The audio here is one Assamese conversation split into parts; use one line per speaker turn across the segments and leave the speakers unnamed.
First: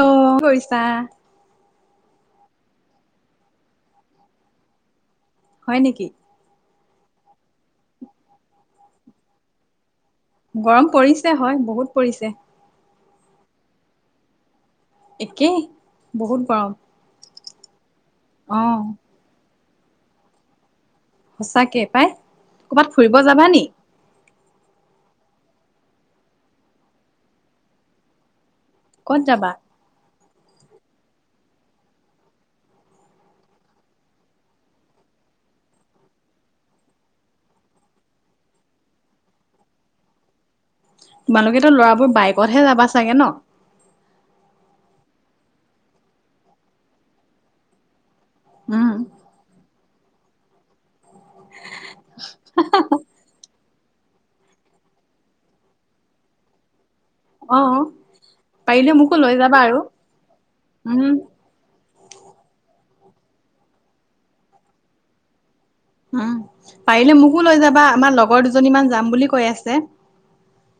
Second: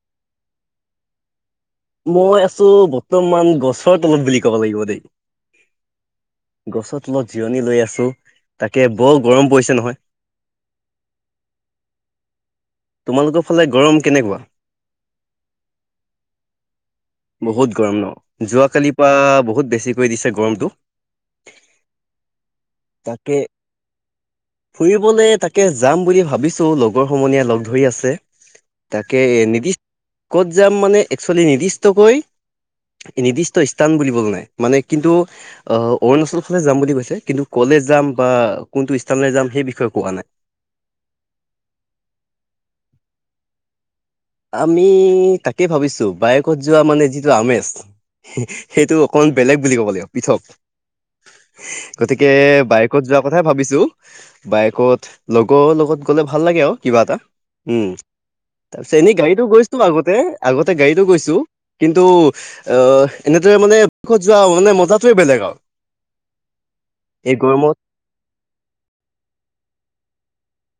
অ কি কৰিছা‌?
মই আছো বৰ্তমান গছৰ তলত বুলি ক'ব লাগিব দেই।
হয় নেকি?
গছত তলত জিৰণি লৈ আছোঁ তাকে বৰ গৰম পৰিছে নহয়।
গৰম পৰিছে হয় বহুত পৰিছে।
তোমালোকৰ ফালে গৰম কেনেকুৱা?
একেই বহুত গৰম।
বহুত গৰম ন
অ
যোৱাকালি পৰা বহুত বেছিকৈ দিছে গৰমটো।
সঁচাকে পাই ক'ৰবাত ফুৰিব যাবা নি।
ফুৰিবলৈ তাকে যাম বুলি ভাবিছোঁ লগৰ সমনীয়াই লগ ধৰি আছে। তাকে
ক'ত যাবা
নিৰ্দিষ্ট ক'ত যাম মানে একচুৱেলি নিৰ্দিষ্টকৈ নিৰ্দিষ্ট স্থান বুলিবলৈ নাই, মানে কিন্তু আহ অৰুণাচলৰ ফালে যাম বুলি কৈছে কিন্তু কলে যাম বা কোনটো স্থানলৈ যাম সেই বিষয়ে কোৱা নাই।
তোমালোকেতো ল'ৰাবোৰ বাইকতহে যাবা চাগে ন।
আমি তাকে ভাবিছোঁ বায়েকত যোৱা মানে যিটো আমেজ।
উম
সেইটো অকণমান বেলেগ বুলি ক'ব লাগিব পৃথক। গতিকে বাইকত যোৱা কথাই ভাবিছোঁ। বাইকত লগৰ লগত গ'লে ভাল লাগে আৰু কিবা এটা
অ
উম তাৰপিছ
পাৰিলে মোকো লৈ
গাড়ীটো
যাবা
গৈছো
আৰু
আগতে- আগতে
উম
গাড়ীটো গৈছো কিন্তু অ এনেদৰে মানে ক'ত যোৱা মানে মজাটোৱে বেলেগ আৰু।
উম পাৰিলে
এই
মোকো লৈ
গৰমত
যাবা আমাৰ লগৰ দুজনী মান যাম বুলি কৈ আছে।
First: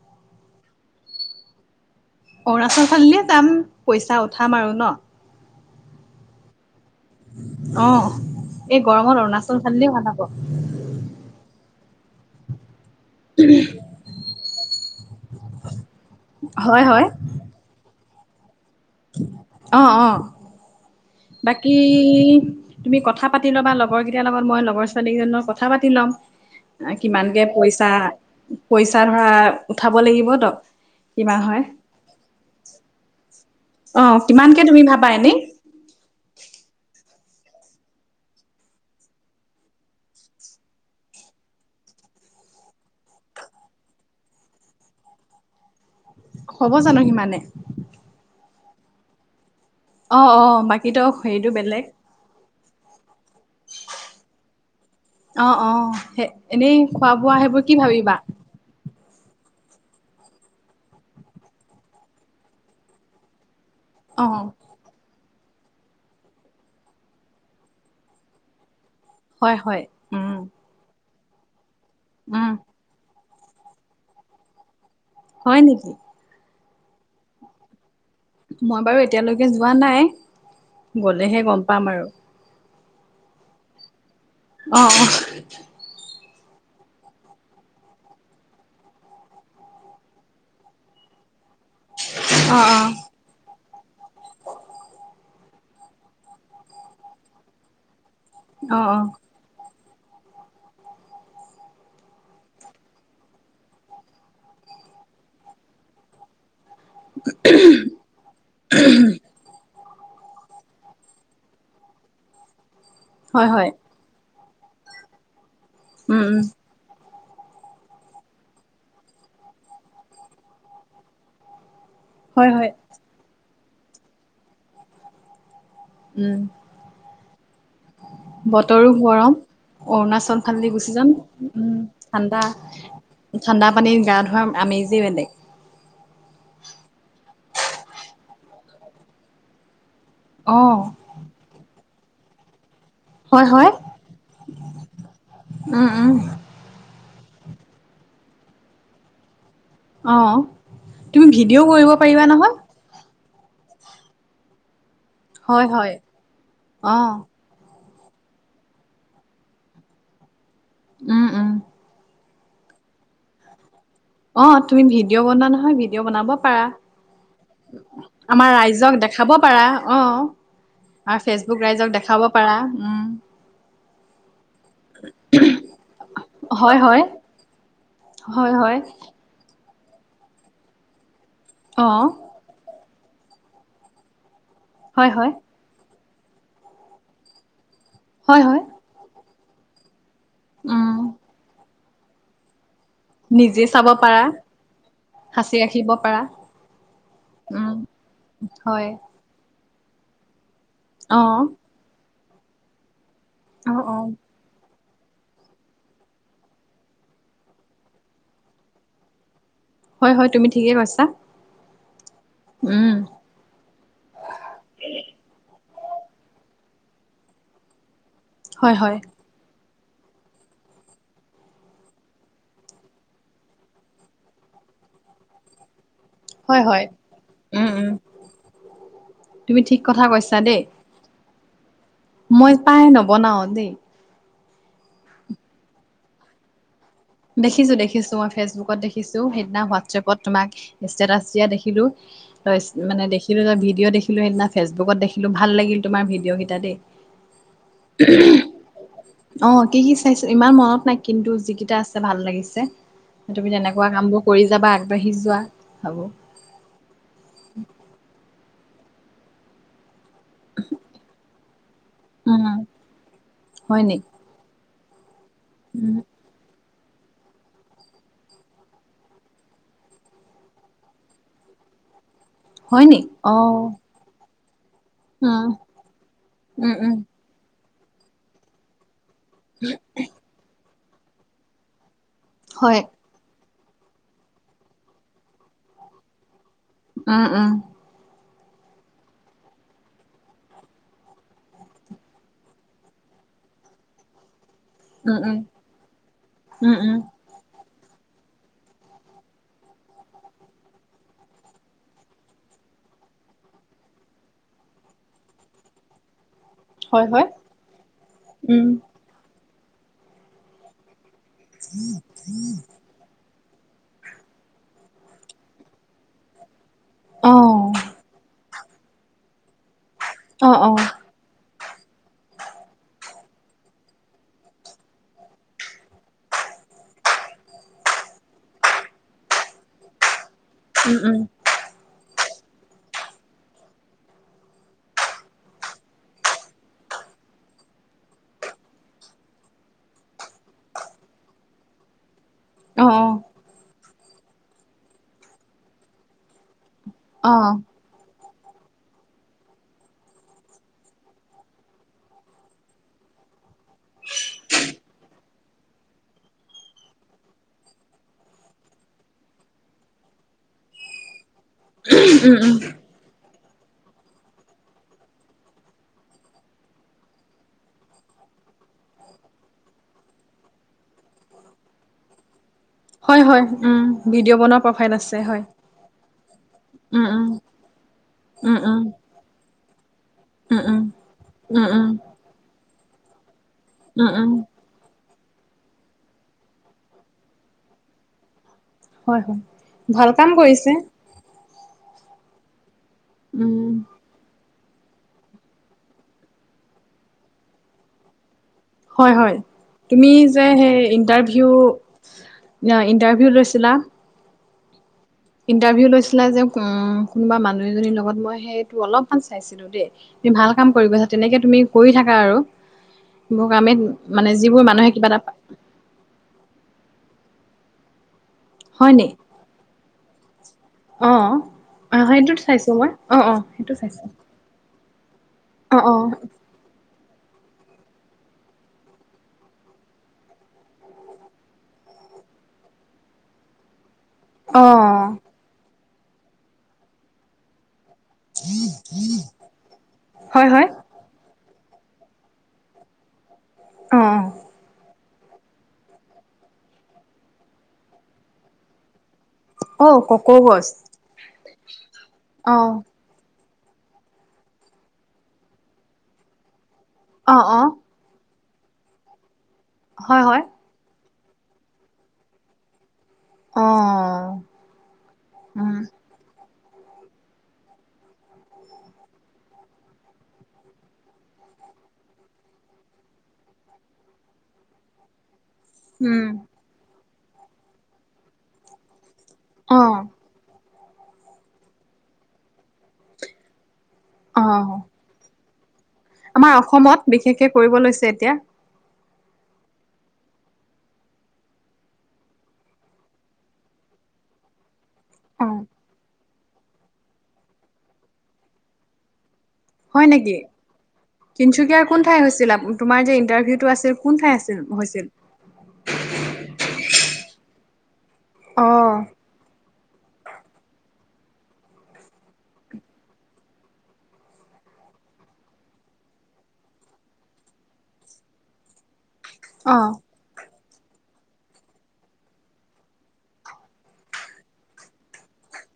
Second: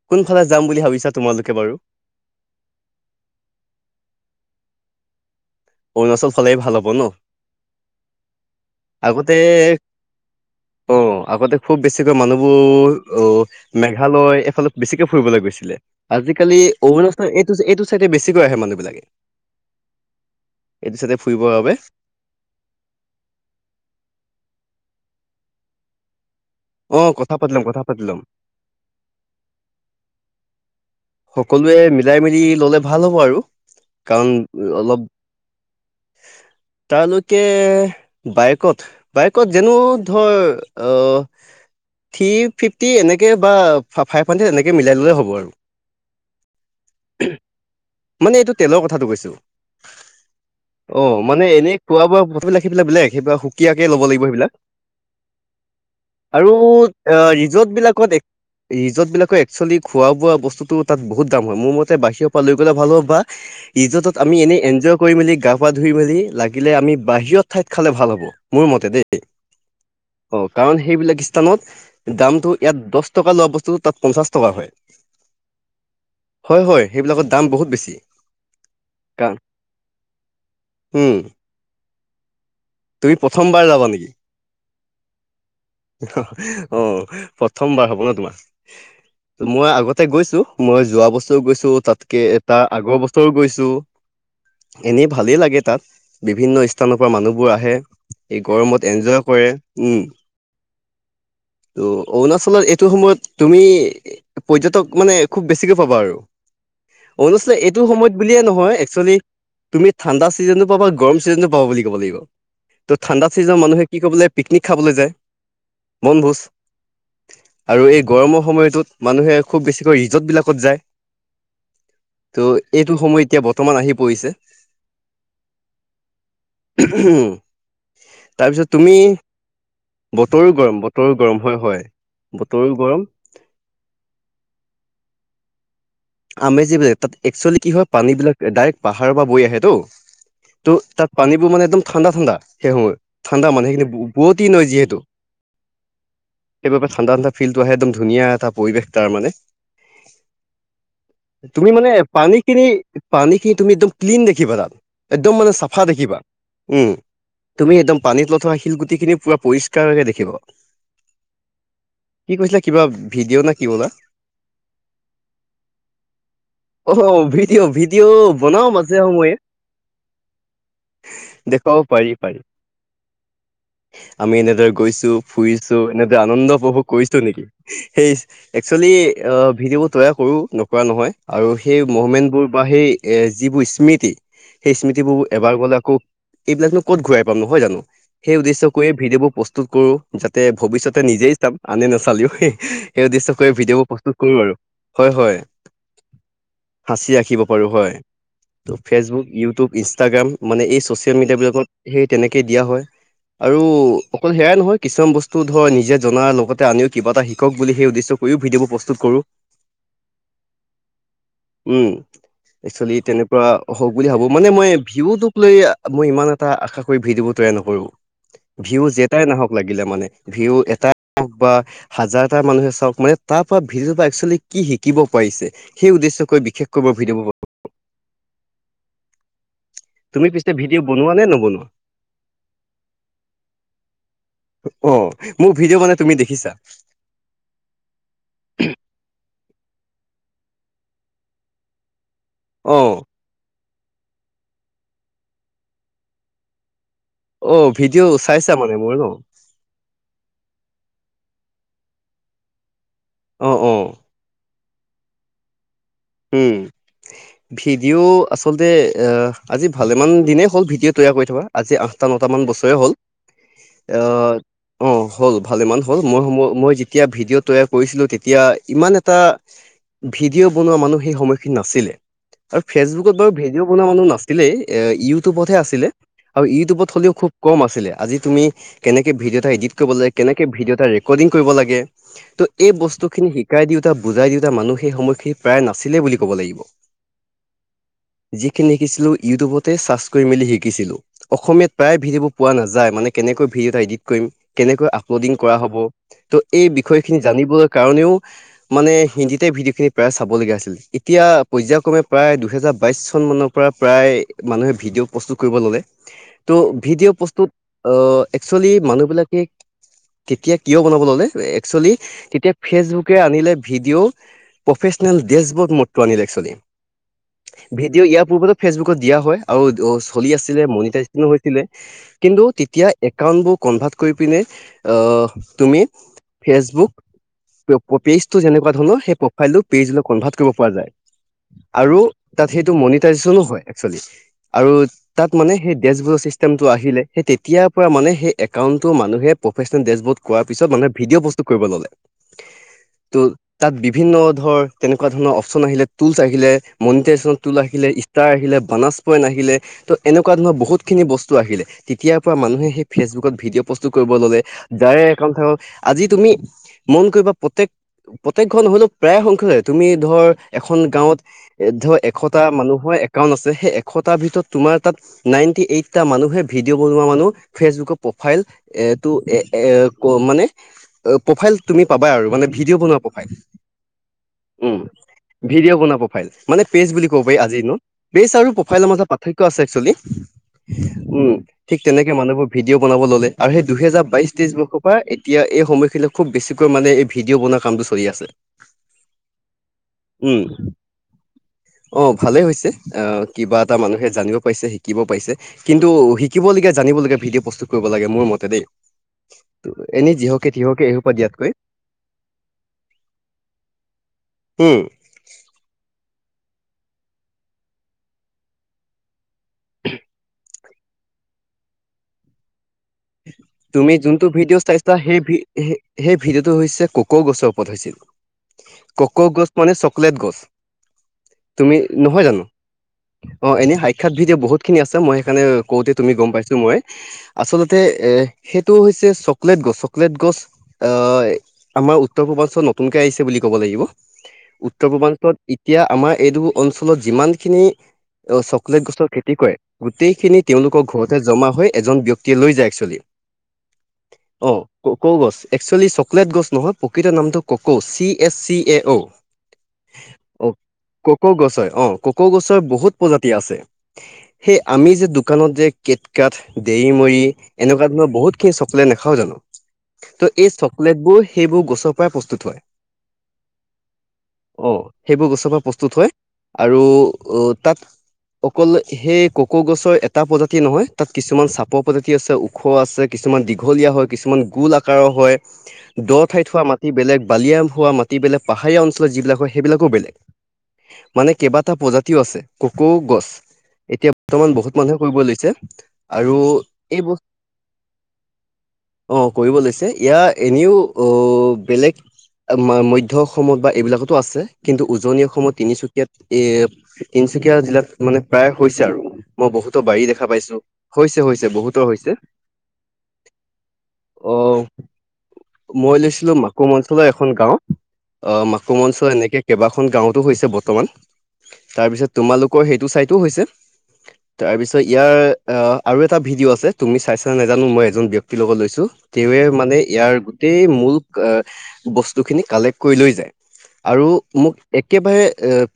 কোনফালে যাম বুলি ভাবিছা তোমালোকে বাৰু।
অৰুণাচল ফালিলে যাম পইচা উঠাম আৰু ন।
অৰুণাচল ফালে ভাল হ'ব ন।
অহ এই গৰমত
আগতে
অৰুণাচল ফালেই ভাল হব।
অ আগতে খুব বেছিকৈ মানুহবোৰ আহ মেঘালয় এইফালে বেছিকে ফুৰিবলৈ গৈছিলে। আজিকালি
হয়
অৰুণাচল এইটো এইটো চাইডে বেছিকৈ আহে মানে।
অহ-অহ
এইটো চাইডে ফুৰিবৰ বাবে
বাকী তুমি কথা পাতি ল'বা লগ লগৰ কেইটাৰ লগত মই লগৰ ছোৱালী কেইজনী লগত কথা পাতি ল'ম।
অ কথা
কিমানকে
পাতি ল'ম কথা
পইচা
পাতি ল'ম।
পইচা ধৰা উঠাব লাগিব ত। কিমান হয়
সকলোৱে মিলাই মিলি ললে ভাল হ'ব আৰু।
অ
কাৰণ
কিমানকে তুমি
অলপ
ভাবা এনেই
তালৈকে বাইকত বাইকত যেনো ধৰ অহ থ্ৰী ফিফটি এনেকৈ বা ফাইভ হাণ্ড্ৰেড এনেকৈ মিলাই ল'লে হ'ব আৰু।
হ'ব জানো সিমানে
মানে এইটো তেলৰ কথাটো কৈছো,
অ অ বাকীতো
অ মানে
হেৰিটো
এনে
বেলেগ
খোৱা- বোৱা বস্তুবিলাক বেলেগ সেই কিয়াকে ল'ব লাগিব সেইবিলাক।
অ অ সেই
আৰু
এনেই খোৱা
এ
বোৱা সেইবোৰ
ৰিজৰ্ট
কি ভাবিবা
বিলাকত য'ত বিলাকে একচুৱেলি খোৱা-বোৱা বস্তুটো তাত বহুত দাম হয় মোৰ মতে বাহিৰৰ পৰা লৈ গ'লে ভাল হ'ব বা ত ৰিজৰ্ট
অ
আমি এনে এনজয় কৰি মেলি গা পা ধুই মেলি লাগিলে আমি বাহিৰত ঠাইত খালে ভাল হ'ব মোৰ মতে দেই।
হয় হয় উম
অ কাৰণ সেইবিলাক ত
উম
দামটো ইয়াত দহ টকা লোৱা বস্তু তাত পঞ্চাশ টকা হয়।
হয় নেকি?
হয় হয় সেইবিলাকৰ দাম বহুত বেছি।
মই বাৰু
কাৰণ
এতিয়ালৈকে যোৱা নাই,
উম
গলেহে গম পাম আৰু।
তুমি প্ৰথমবাৰ যাবা নেকি?
অ অ।
অ প্ৰথমবাৰ হ'ব ন তোমাৰ। মই আগতে গৈছো মই যোৱা বছৰ গৈছো তাতকে
অ অ
এটা আগৰ বছৰো গৈছো এনেই ভালেই লাগে তাত বিভিন্ন স্থানৰ পৰা মানুহবোৰ আহে এই
অ
গৰমত
অ অ
এনজয় কৰে উম
[unintelligible]
ত' অৰুণাচলত এইটো সময়ত তুমি পৰ্যটক মানে খুব বেছিকে পাবা আৰু অনুষ্ঠ এইটো সময়ত বুলিয়ে নহয় একচুৱেলি তুমি ঠাণ্ডা ছিজনো পাব বা গৰম ছিজনো পাব বুলি ক'ব লাগিব ত' ঠাণ্ডা
হয়
ছিজনৰ
হয়
মানুহে কি কব ললে পিকনিক খাবলৈ যায়
উম
বনভোজ
উম
আৰু এই গৰমৰ সময়টোত মানুহে খুব বেছিকৈ ৰিজৰ্টবিলাকত যায়
হয় হয়
ত' এইটো সময় এতিয়া বৰ্তমান আহি পৰিছে
উম
তাৰপিছত
বতৰো
তুমি
গৰম অণ
বতৰো
চনফালদি
গৰম
গুচি যাম
বতৰো গৰম হয়
উম
হয়
ঠাণ্ডা
বতৰো গৰম
ঠাণ্ডা পানীত গা ধোৱাৰ আমেজেই বেলেগ
আমেজী বেলেগ তাত এক্চুৱেলি কি হয় পানী বিলাক ডাইৰেক্ট পাহাৰৰ পৰা বৈ আহেতো
অ',
ত' তাত পানীবোৰ মানে একদম ঠাণ্ডা ঠাণ্ডা সেই সময়ত
হয়
ঠাণ্ডা
হয়।
পানীখিনি বোৱতি নৈ যিহেতু
উম, উম,
সেইবাবে ঠাণ্ডা ঠাণ্ডা। ফিল্ডটো আহে একদম ধুনীয়া এটা পৰিৱেশ তাৰ মানে
অ তুমি ভিডিঅ' কৰিব
মানে
পাৰিবা নহয়
পানীখিনি পানীখিনি তুমি একদম ক্লিন দেখিবা তাত একদম মানে
হয়
চাফা
হয়।
দেখিবা উম
অ',
তুমি একদম পানীত তলত থকা শিলগুটি খিনি পুৰা পৰিষ্কাৰকে দেখিব
উম উম
কি কৈছিলা কিবা ভিডিঅ' না কি বলা‌?
অ তুমি ভিডিঅ' বনোৱা নহয় ভিডিঅ' বনাব
অ ভিডিঅ'
পাৰা
ভিডিঅ'
আমাৰ
বনাও মাজে
ৰাইজক দেখাব
সময়ে
পাৰা আহ আৰু ফেচবুক
দেখুৱাব
ৰাইজক
পাৰি
দেখাব
পাৰি
পাৰা
আমি এনেদৰে গৈছো ফুৰিছো এনেদৰে আনন্দ
হয়
উপভোগ
হয়।
কৰিছো নেকি সেই
হয় হয়।
একচুৱেলি অ ভিডিঅবোৰ তৈয়াৰ কৰো নকৰা নহয় আৰু সেই
অ',
মমেণ্টবোৰ বা সেই এ যিবোৰ স্মৃতি সেই
হয়
স্মৃতিবোৰ
হয়।
এবাৰ গ'লে আকৌ এইবিলাকনো ক'ত ঘূৰাই পাম নহয় জানো সেই
হয় হয়।
উদ্দেশ্য কৰিয়ে ভিডিঅ' বোৰ প্ৰস্তু কৰো যাতে
উম,
ভৱিষ্যতে নিজেই চাম আনে নাচালিও সেই উদ্দেশ্য কৰি
নিজে
ভিডিঅ' বোৰ
চাব
প্ৰস্তুত
পাৰা,
কৰো আৰু ৰা হয়
সাঁচি ৰাখিব পাৰা। উম হয়
ইউটিউব ইনষ্টাগ্ৰাম মানে এই চচিয়েল
অ
মিডিয়াবলাকত সেই তেনেকেই দিয়া হয় আৰু
অ অ
অকল সেয়াই নহয় কিছুমান বস্তু ধৰ নিজে জনাৰ লগতে আনিও কিবা এটা শিকক বুলি সেই উদ্দেশ্য কৰিও ভিডিঅ'ব প্ৰস্তুত কৰোঁ
হয় হয় তুমি ঠিকে কৈছা
উম একচেলি
উম
তেনেকুৱা হওক বুলি ভাবো মানে মই ভিউটোক লৈ মই ইমান এটা আশা কৰি ভিডিঅ' বোৰ তৈয়াৰ নকৰো
হয়
ভিউজ
হয়
যেটাই নাহক লাগে মানে ভিও এটা বা হাজাৰটা মানুহে চাওক মানে তাৰ পৰা ভিউজৰ পৰা এক্সুয়েলি কি শিকিব পাৰিছে সেই উদ্দেশ্যকৈ
হয়
বিশেষকৈ
হয়
মই ভিডিঅ'বোৰ
উম উম তুমি ঠিক কথা
তুমি
কৈছা
পিছে
দেই
ভিডিঅ' বনোৱা নে নবনোৱা
মই পায় ন বনাওঁ দেই
অ মোৰ ভিডিঅ' বনাই তুমি দেখিছা
দেখিছো দেখিছো মই ফেচবুকত দেখিছো সেইদিনা হোৱাটছএপত তোমাক ষ্টেটাছ দিয়া দেখিলো তই
অ
মানে দেখিলো তই ভিডিঅ' দেখিলো সেইদিনা ফেচবুকত দেখিলো ভাল লাগিল তোমাৰ ভিডিঅ' কেইটা দেই
অ ভিডিঅ' চাইছা মানে মোৰ ন
অ কি কি চাইছো ইমান মনত নাই কিন্তু যিকেইটা আছে ভাল লাগিছে তুমি
অ অ
তেনেকুৱা কাম বোৰ কৰি যাবা আগবাঢ়ি যোৱা ভাবো
উম ভিডিঅ' আচলতে এ আজি ভালেমান দিনেই হ'ল ভিডিঅ' তৈয়াৰ কৰি থকা আজি আঠটা নটামান
উম
বছৰে হ'ল
হয় নি
অঁ। হ'ল ভালে ইমান
উম
হ'ল মইই মই। যেয়া ভিডিঅ তৈয়াৰ কৰিছিলো তেতিয়া ইমান এটা ভিডিঅ' বনোৱা মানুহ। সেই সময়খিনিত নাছিলে আৰু
হয় নি
ফেচবুকত বাৰু
অ
ভিডিঅ' বনোৱা মানুহ নাছিলেই। এ
উম
ইউটিউবতহে আছিলে আৰু
উম
ইউটিউবত
উম
হ'লেও খুব কম আছিলে আজি তুমি কেনে। ভিডিঅ' এটা ইডিত কৰিবলে কেনেকে ভিডিঅ ৰেকৰ্ডিং কৰিব লাগে এই
হয়
বস্তু খিনি শ। শিকাই দিওঁতা বুজাই দিওঁতা মানুহ সেই সময়খিনি প্ৰায় নছিলে বুলি ক'ব লাগিব
উ উ
যিখিনি শিকিছিলো ইউটিউবতে চাৰ্চ কৰি মেলি শিকিছিলো অসমীয়াত প্ৰায় ভিডিঅ বোৰ পোৱা নাযায় মানে কেনে
উম উম
আ হব এই
উম উম
বিষয় জ কাৰণেও মানে হিন্দীতে ভিডিঅ' খিনি প্ৰায় চাবলগীয়া আছিল এতিয়া পৰ্যায়ক্ৰমে প্ৰায় দুহেজাৰ বাইশ চন মানৰ পৰা প্ৰায় মানুহে ভিডিঅ' প্ৰস্তুত কৰিব ল [unintelligible] ত'
হয়
ভিডিঅ'
হয়
বস্তুত
উম
একচলি মানুহবিলাকে কেতিয়া কিয় বনাব ল'লে একচুৱেলি তেতিয়া ফেচবুকে আনিলে ভিডিঅ' প্ৰফেচনেল ডচবুত মৰটো আনিল এক্সোৱেলি
অ
ভিডিঅ' ইয়াৰ পূৰ্বত ফেচবুকত দিয়া হয় আৰু অ চলি
অ
আছিলে
অ
মটাৰজ কিন্তু তেতিয়া একাউোৰ কনভাৰ্ কৰি পিনে তুমি ফেচবুক পেজটো যেনেকুৱা ধৰণ সেই প্ৰাইল পে কনভাৰ্ট কৰিব পৰা যায়
উম উম
আৰু তাত সেইটো মনিটাইজেচনো হয় আৰু তাত মানে সেই ডচবুক চিমটো আহিলে তেতিয়াৰ পৰা মানে সেই একাউ মানুহে প্ৰেচনেলবড কৰ পিছত মানে ভিডিঅ' বস্তু কৰিব ললে
অ অ
ত' তাত বিভিন্ন ধৰ তেনেকুৱা ধৰণৰ অপচন আহিলে টুলচ আহিলে
অ
মনিটেশনতো লিলে ব পইিলে এনেকুৱা ধৰণৰ বহুত খিনি বস্তু আহিলে তেতিয় মান চুকত ভিডিঅ প্ৰসু কৰিব ললে একাউত আজি তুমি মন কৰিবা প্ৰত্যেক প্ৰত্যেক ঘন হ'লেও প্ৰায় সংখ্য। তুমি ধৰ এখন গাঁৱত এ ধৰ এশটা
উম
মানুহৰ একাউট আছে। সেই এশটাৰ ভিতৰত তোমাৰ তাত নাইনটি এইটটা মানুহে ভিডিঅ' বনোৱা মানুহ ফেচবুকৰ প্ৰফাইল। এটো এ এ ক মানে প্ৰফাইল তুমি পাবা আৰু মানে।
হয় হয় উ ভিডিঅ' বন।
উ ভিডিঅ' বনা প্ৰফাইল মানে পেজ
উম
বুলি ক'ব
উম
পাৰি আজি দিনত পেজ আৰু
উম উম
প্ৰফাইলৰ মাজত পাৰ্থক্য।
উম উম
উ
উম
ঠিক
উম
তেনেকে মানুহোৰ ভিডিঅ' বনাব ললে। আৰু সেই দুহেজাৰ
উম উম
বাইশ তেইশ বৰ্ষৰ পৰা। এতিয়া এই সময়খিনিত খুব বেছিকৈ মানে এই ভিডিঅ' বনোৱা কামটো চলি আছে।
হয় হয় ভাল কাম
উম,
কৰিছে।
অ ভালে হৈছে আহ কিবা
উম
এটা মানুহে জানিব। পছে শিকিব পাইছে কিন্তু শিকিব লগে জানিবলগীয়া ভিডিঅ' প্ৰস্তুত কৰিব লাগে মোৰ মতে দেই।
হয় হয়। তুমি
এনেই
যে
যিহকে
সেই
তিহকে এসোপা
ইণ্টাৰভিউ
দিয়াতকৈ
ইণ্টাৰভিউ লৈছিলা।
উম।
আছিলা যেম কোনোবা মানুহ এজনীৰ লগত মই সেইটো অলপমান চাইছিলো দেই ভাল। কাম কৰিব গৈছা তেনেকে তুমি কৰি থাকা আৰু্
তুমি যোনটো ভিডিঅ'
মানুহে
চাইছা
কিবা
সেই ভ
এটা
সেই ভিডিঅ'টো হৈছে ককৌ গছৰ। হৈছিল
হয় নি
ককৌ' গছ মানে চকলেট গছ।
অ
তুমি
অ
নহয়
সেইটোত
জানো
চাইছো মই
অ
সেইটো
এনে
চাইছো
সাক্ষাৎ ভিডিঅ' বহুত খিনি আছে। মই সেইকাৰণে
অ
কওঁতে
অ
তুমি গম পাইছো মই আচল। এ সেইটো হৈছে চকলেট গছ চক গছ আমাৰ উত্তৰ পূৰ্বল। নতুনকৈ আহিছে বুলি ক'ব লাগিব।
অ
উত্তৰ পূৰ্বাঞ্চলত এতিয়া আমাৰ এইটো অঞ্চলত যিমান খিনি। অ চকলেট গছৰ খেতি কৰে গোটেইখিনি
হয় হয়
তেওঁলোকৰ ঘৰতে জমা হৈ এজন ব্যক্তি লৈ যায় একচোৱেলি।
অহ
ক' গছ এক্সুৱেলি চকলেট গছ নহয় প্ৰকৃত নামটো কক' চি এচ চি এ অ'।
অ অ ককৌ
অ
গছ
ক'ক গছ হয় অ ক'ক
অ
গছৰ বহুত প্ৰজাতি আছে। সেই আমি যে দোকানত যে কেটকাঠ দেৰি মৰি
অ অ
এনেকুৱা ধৰণৰ বহুত সেই চকলেট নেখাও জানো
হয়
ত'
হয়
এই চকলেট বোৰ সেইবোৰ গছৰ পৰাই প্ৰস্তুত হয়।
অ
অহ সেইবোৰ গছৰ পৰা
উম
প্ৰস্তুত হয়। আৰু তাত অকল সেই ক। ক'ক গছৰ এটা প্ৰজাতি নহয় তাত কিছুমান চাপ। উপ প্ৰজাতি আছে, ওখ আছে, কিছুমান দীঘলীয়া হয় কিছুমান গোল আকাৰৰ হয়। দ
উম
ঠাইত হোৱা মাটি বেলেগ, বালিয়া হোৱা মাটি বেলেগ, পাহাৰীয়া অঞ্চল। যিবিলাক হয়
অ
সেইবিলাকো বেলেগ মানে কেইবাটা প্ৰজাতিও আছে। ক'ক গছ এতিয়া
অ
বৰ্তমান বহুত মানুহে কৰিব লৈছে। আৰু।
আমাৰ অসমত
এই বস্তু
বিশেষকে কৰিব লৈছে এতিয়া।
অ কৰিব লৈছে ইয়াৰ এনেও অ বেলেগ। মাধ্যয় অসমত বা এইবিলাকতো আছে কিন্তু। উজনি
অ
অসমৰ তিনিচুকীয়াত এ তিনিচুকীয়া জিলাত মানে প্ৰায় হৈছে আৰু। মই বহুতো বাৰী দেখা পাইছো, হৈছে হৈ।
তিনিচুকীয়াৰ কোন ঠাই হৈছিল তোমাৰ যে ইণ্টাৰভিউটো আছিল কোন
অ
ঠাই আছিল হৈছিল।
মই লৈছিলোঁ মাকুম অঞ্চলৰ এখন গাঁও। অ মাকুম অঞ্চল এনেকে কেইবাখ। খন গাঁওতো হৈছে বৰ্তমান তাৰপিছত তোমালোকৰ সেইটো চাইটো হৈছে। তাৰ পিছত ইয়াৰ আহ আৰু। এটা ভিডিঅ' আছে তুমি চাইছা নোজানো মই এজন ব্যক্তিৰ লগত লৈছো তেৱে মানে
অ',
ইয়াৰ গোটেই। বস্তুখিন কালেক কৰি লৈ যায়। আৰু মোক একেবাৰে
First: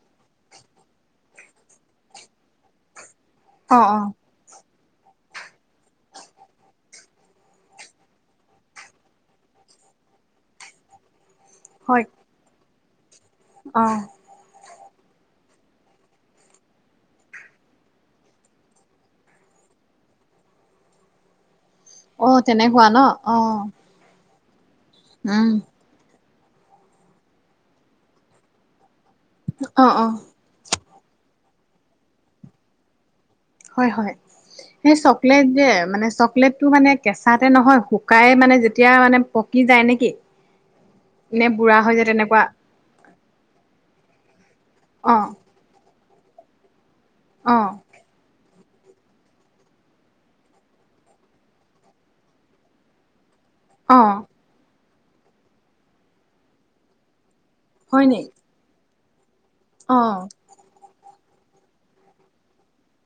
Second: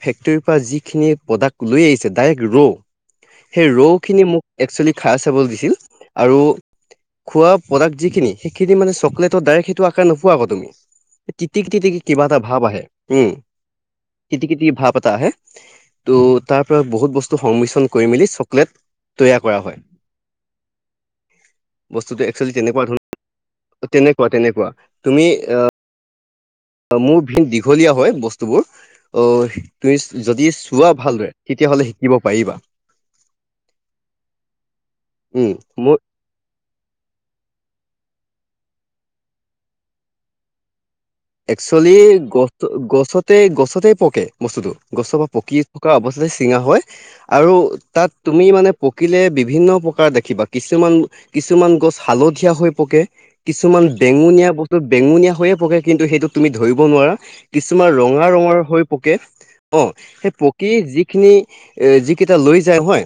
ফেক্টৰীৰ পৰা যিখিনি প্ৰডাক্ট লৈ আহিছে ডাইৰেক্ট ৰ'। সেই
অ',
ৰৌ
অ',
খিনি মোক একচুৱেলি খাই চাবলৈ দিছিল আৰু। খোৱা প্ৰডাক্ট যিখিনি সেইখিনি মানে চকলেটত ডাইৰেক্ট সেইটো আঁকাৰ নোপোৱা আকৌ তুমি। তিতিক তিতিকি
হয়।
কিবা এটা ভাৱ আহে উম
অ',
তিতিকি ভাৱ পতা আহে ত' তাৰ পৰা বহুত বস্তু সংমিশ্ৰণ কৰি মেলি চকলেট তৈয়াৰ কৰা হয়। বস্তুটো
অ',
একচুৱেলি তেনেকুৱা
ন অ',
ধৰৰ তেনেকুৱা তেনেকুৱা তুমি
উম।
আহ। মোৰ ভিন দীঘলীয়া হয় বস্তুবোৰ অ
অ',
তুইচ
অ',
লোৱা ভালদৰে তেতিয়া হ'লে শিকিব পাৰিবা।
হয় হয় সেই চকলেট
উম
যে
মোৰ
মানে চকলেটটো মানে কেঁচাতে নহয়। শুকাই মানে যেতিয়া মানে পকি যায় নেকি? নে বুঢ়া হৈ
একচুৱেলি
যায় তেনেকুৱা
গছ গছত গছতেই পকে বস্তুতটো গছৰ পৰা
অ',
পকি থকা অৱস্থাতে চিঙা হয়। আৰু
অ',
তাত তুমি মানে পকিলে বিভিন্ন প্ৰকাৰ দেখিবা কিছুমান কিছুমান গছ হালধীয়া হৈ পকে, কিছুমান
অ',
বেঙুনীয়া বস্তু বেঙুনীয়া হৈয়ে পকে কিন্তু সেইটো তুমি ধৰিব নোৱাৰা। কিছুমান
হয় নি
ৰঙা ৰঙৰ হৈ পকে অ সেই পকী যি যিখিনি এ যিকেইটা লৈ যায় হয়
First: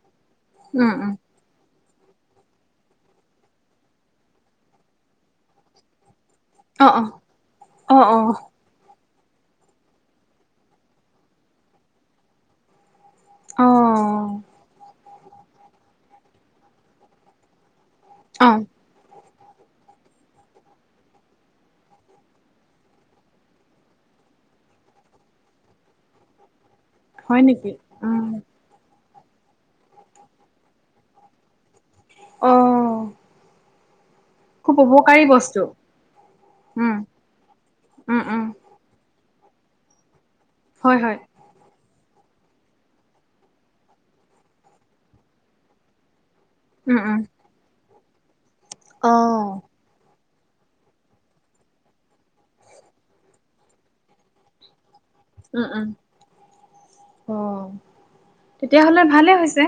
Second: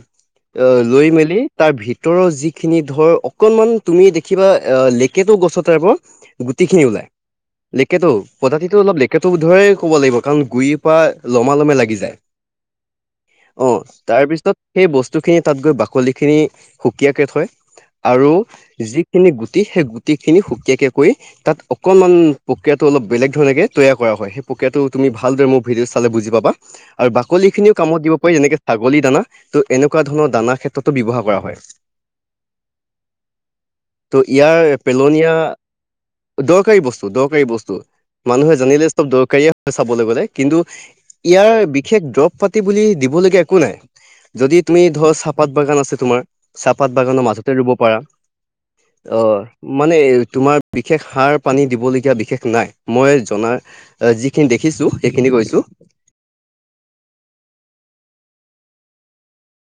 অ
উম,
লৈ
উম,
মেলি তাৰ ভিতৰ ভিতৰৰ যিখিনি ধৰ অকনমান তুমি দেখিবা লেকেটো গছৰ টাইপৰ গুটিখিনি
অ',
ওলাই
অ', অ',
লেকেটো
অ',
প্ৰজাতিটো অলপ লেকেটো ধৰে ক'ব লাগিব কাৰণ গুৰিৰ পৰা লমা লমে লাগি যায়। অ তাৰপিছত সেই বস্তু ব খিন তাত গৈ বাকি খিনি সুকীয়া কৰে থয় আৰু
অ',
যিখিনি গুটি সেই গুটি খিনি সুকীয়াকে কৈ তাত অকমান প্ৰক্ৰিয়াটো অলপ বেলেগ ধৰণে তৈয়াৰ কৰা হয় সেই প্ৰক্ৰিয়াটো তুমি ভালদৰে মোৰ ভিডিঅ' চালে বুজি পাবা। আৰু
হয়
বাকলি
নেকি?
খিনিও কামত দিব পাৰি
অ',
যেনেকে ছাগলী দানা ত' এনেকুৱা ধৰণৰ দানা ক্ষেত্ৰতো ব্যৱহাৰ কৰা হয়
আহ
ত' ইয়াৰ পেলনীয়া দৰকাৰী
উম।
বস্তু
উম উম
মানুহে জেনেৰেল লিষ্টত দৰকাৰী হয় চাবলৈ গলে
হয় হয়
বিশ বিশেষ দ্ৰবৱ পাতি বুলি দিবলগীয়া একো নাই যদি তুমি ধৰ চাহপাত বাগান আছে তোমাৰ
উম
চাহপাত
উম
বাগানৰ মাজতে ৰুব পাৰা অ মানে তোমাৰ বিশেষ সাৰ পানী দিবলগীয়া বিশেষ নাই মই জনাত যিখিনি দেখিছোঁ সেইখিনি
উম
কৈছো
উম অ তেতিয়াহলে ভালে হৈছে